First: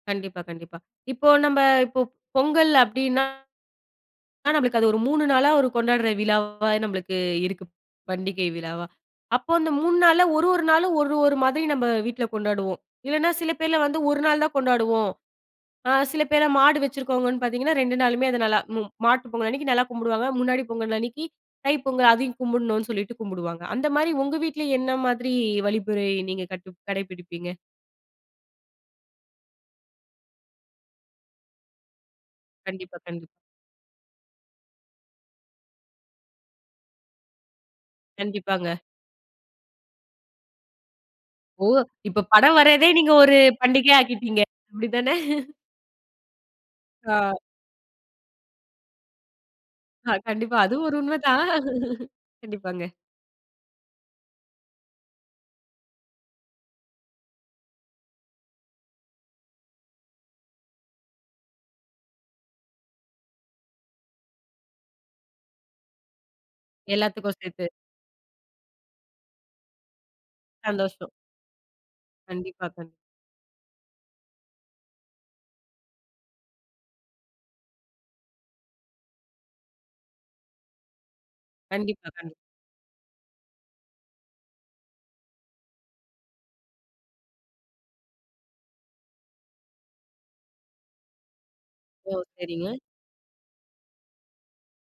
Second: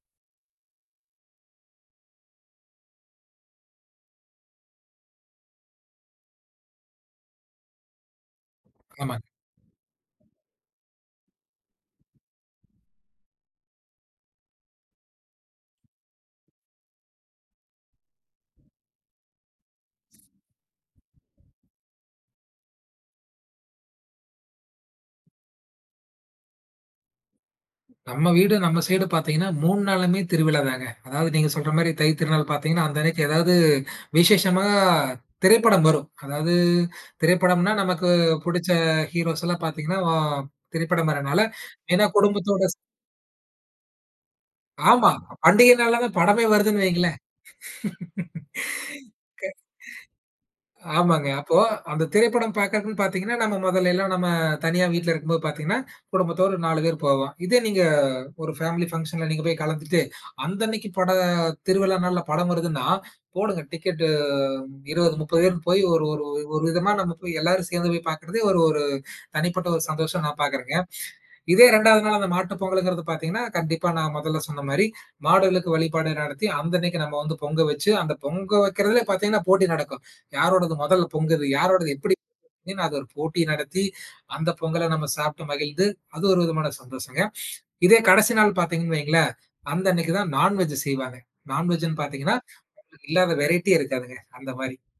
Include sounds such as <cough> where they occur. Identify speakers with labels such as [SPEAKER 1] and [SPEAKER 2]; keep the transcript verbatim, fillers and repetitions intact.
[SPEAKER 1] கண்டிப்பா, கண்டிப்பா. இப்போ நம்ப இப்ப பொங்கல் அப்டின்னா, ஆனா நம்ளுக்கு அது ஒரு மூணு நாளா ஒரு கொண்டாட்ற விழாவா நம்மளுக்கு இருக்கு. பண்டிகை விழாவா.
[SPEAKER 2] ஆமாங்
[SPEAKER 1] அப்போ அந்த மூண் நாளா ஒரு, ஒரு நாளு ஒரு, ஒரு மாதிரி நம்ப வீட்ல கொண்டாடுவோம். இல்லன்னா சில பேர்லாம் வந்து ஒரு நாள் தான் கொண்டாடுவோம். அ சில பேர்லாம் மாடு வச்சிருக்கவங்கன்னு பாத்தீங்கன்னா ரெண்டு நாளுமே அது நல்லா ம் மாட்டு பொங்கல்லன்னைக்கி நல்லா கும்புடுவாங்க. முன்னாடி பொங்கல் அன்னிக்கு தைப்பொங்கல் அதையும் கும்புடுணு சொல்லிட்டு கும்புடுவாங்க. அந்த மாரி உங்க வீட்ல என்ன மாதிரி வழிபுறை நீங்க கட்டு-கடைபிடிப்பீங்க?
[SPEAKER 2] நம்ம வீடு நம்ம சைடு பாத்தீங்கன்னா மூண் நாளுமே திருவிழாதாங்க. அதாவ நீங்க சொல்ற மாரி தை திருநாள் பார்த்தீங்கன்னா,
[SPEAKER 1] கண்டிப்பா,
[SPEAKER 2] அந்த அன்னைக்கி
[SPEAKER 1] கண்டி
[SPEAKER 2] ஏதாது விஷேஷமானா திரைப்படம் வரும். அதாது திரைப்படம்ன்னா நமக்கு புடிச்ச
[SPEAKER 1] கண்டிப்பாங்க.
[SPEAKER 2] ஹீரோஸ்ல்லாம் பாத்தீங்கன்னா வ திரைப்படம் வர்றனால
[SPEAKER 1] ஓ!
[SPEAKER 2] ஏன்னா
[SPEAKER 1] இப்ப படம்
[SPEAKER 2] குடும்பத்தோட
[SPEAKER 1] வர்றதே நீங்க ஒரு பண்டிகையா ஆக்கிட்டீங்க.
[SPEAKER 2] ஆமா.
[SPEAKER 1] அப்டிதானே? <chuckles>
[SPEAKER 2] பண்டிகை நாள்லதான் படமே வருதுன்னு
[SPEAKER 1] கா
[SPEAKER 2] வைங்களேன்.
[SPEAKER 1] அ கண்டிப்பா அது
[SPEAKER 2] <laughs> க
[SPEAKER 1] ஒரு
[SPEAKER 2] ஆமாங்க.
[SPEAKER 1] உண்மதான்.
[SPEAKER 2] அப்போ அந்தத்
[SPEAKER 1] <chuckles>
[SPEAKER 2] திரைப்படம்
[SPEAKER 1] கண்டிப்பாங்க.
[SPEAKER 2] பாக்கறதுன்னு பாத்தீங்கன்னா, நம்ம மொதல்லைல்லாம் நம்ம தனியா வீட்ல இருக்கும்போது பாத்தீங்கன்னா குடும்பத்தோடு நாலு பேரு போவோம். இதே நீங்க ஒரு பேமலி பங்சன்ல நீங்க போய் கலந்துட்டு அந்த அன்னைக்கி பட திருவிழா நாள்ல படம் வருதுன்னா, போடுங்க டிக்கெட்டு! இருவது, முப்பது பேரு போயி ஒரு ஒரு ஒரு விதமா நம்ம போய்
[SPEAKER 1] எல்லாத்துக்கும்
[SPEAKER 2] எல்லாரும்
[SPEAKER 1] சேத்து.
[SPEAKER 2] சேந்து போய் பாக்றது ஒரு ஒரு தனிப்பட்ட ஒரு சந்தோஷமா நான் பாக்றங்க.
[SPEAKER 1] சந்தோசம்.
[SPEAKER 2] இதே ரெண்டாது நாள் அந்த மாட்டுப்
[SPEAKER 1] கண்டிப்பா, கண்
[SPEAKER 2] பொங்கல்ங்குறது பாத்தீங்கன்னா கண்டிப்பா நான் மொதல்ல சொன்ன மாரி மாடுகளுக்கு வழிபாடு நடத்தி அந்த அன்னைக்கி நம்ப வந்து பொங்க வச்சு, அந்தப் பொங்க வைக்கறதுல பாத்தீங்கன்னா போட்டி நடக்கும். "யாரோடது மொதல் பொங்குது? யாரோடது
[SPEAKER 1] கண்டிப்பா,
[SPEAKER 2] எப்டி?"
[SPEAKER 1] கண்டி
[SPEAKER 2] அத ஒரு போட்டி நடத்தி அந்த பொங்கல நம்ம சாப்ட்டு மகிழ்ந்து அது ஒரு விதமான சந்தோஷங்க. இதே கடசி நாள் பாத்தீங்கன்னு வைங்ளேன். அந்த அன்னைக்கி தான் நான் வெஜ் செய்வாங்க. நான் வெஜ்ன்னு
[SPEAKER 1] ஓ!
[SPEAKER 2] பாத்தீங்கன்னா,
[SPEAKER 1] சரிங்க.
[SPEAKER 2] இல்லாத வெரைட்டியே இருக்காதுங்க அந்த மாரி.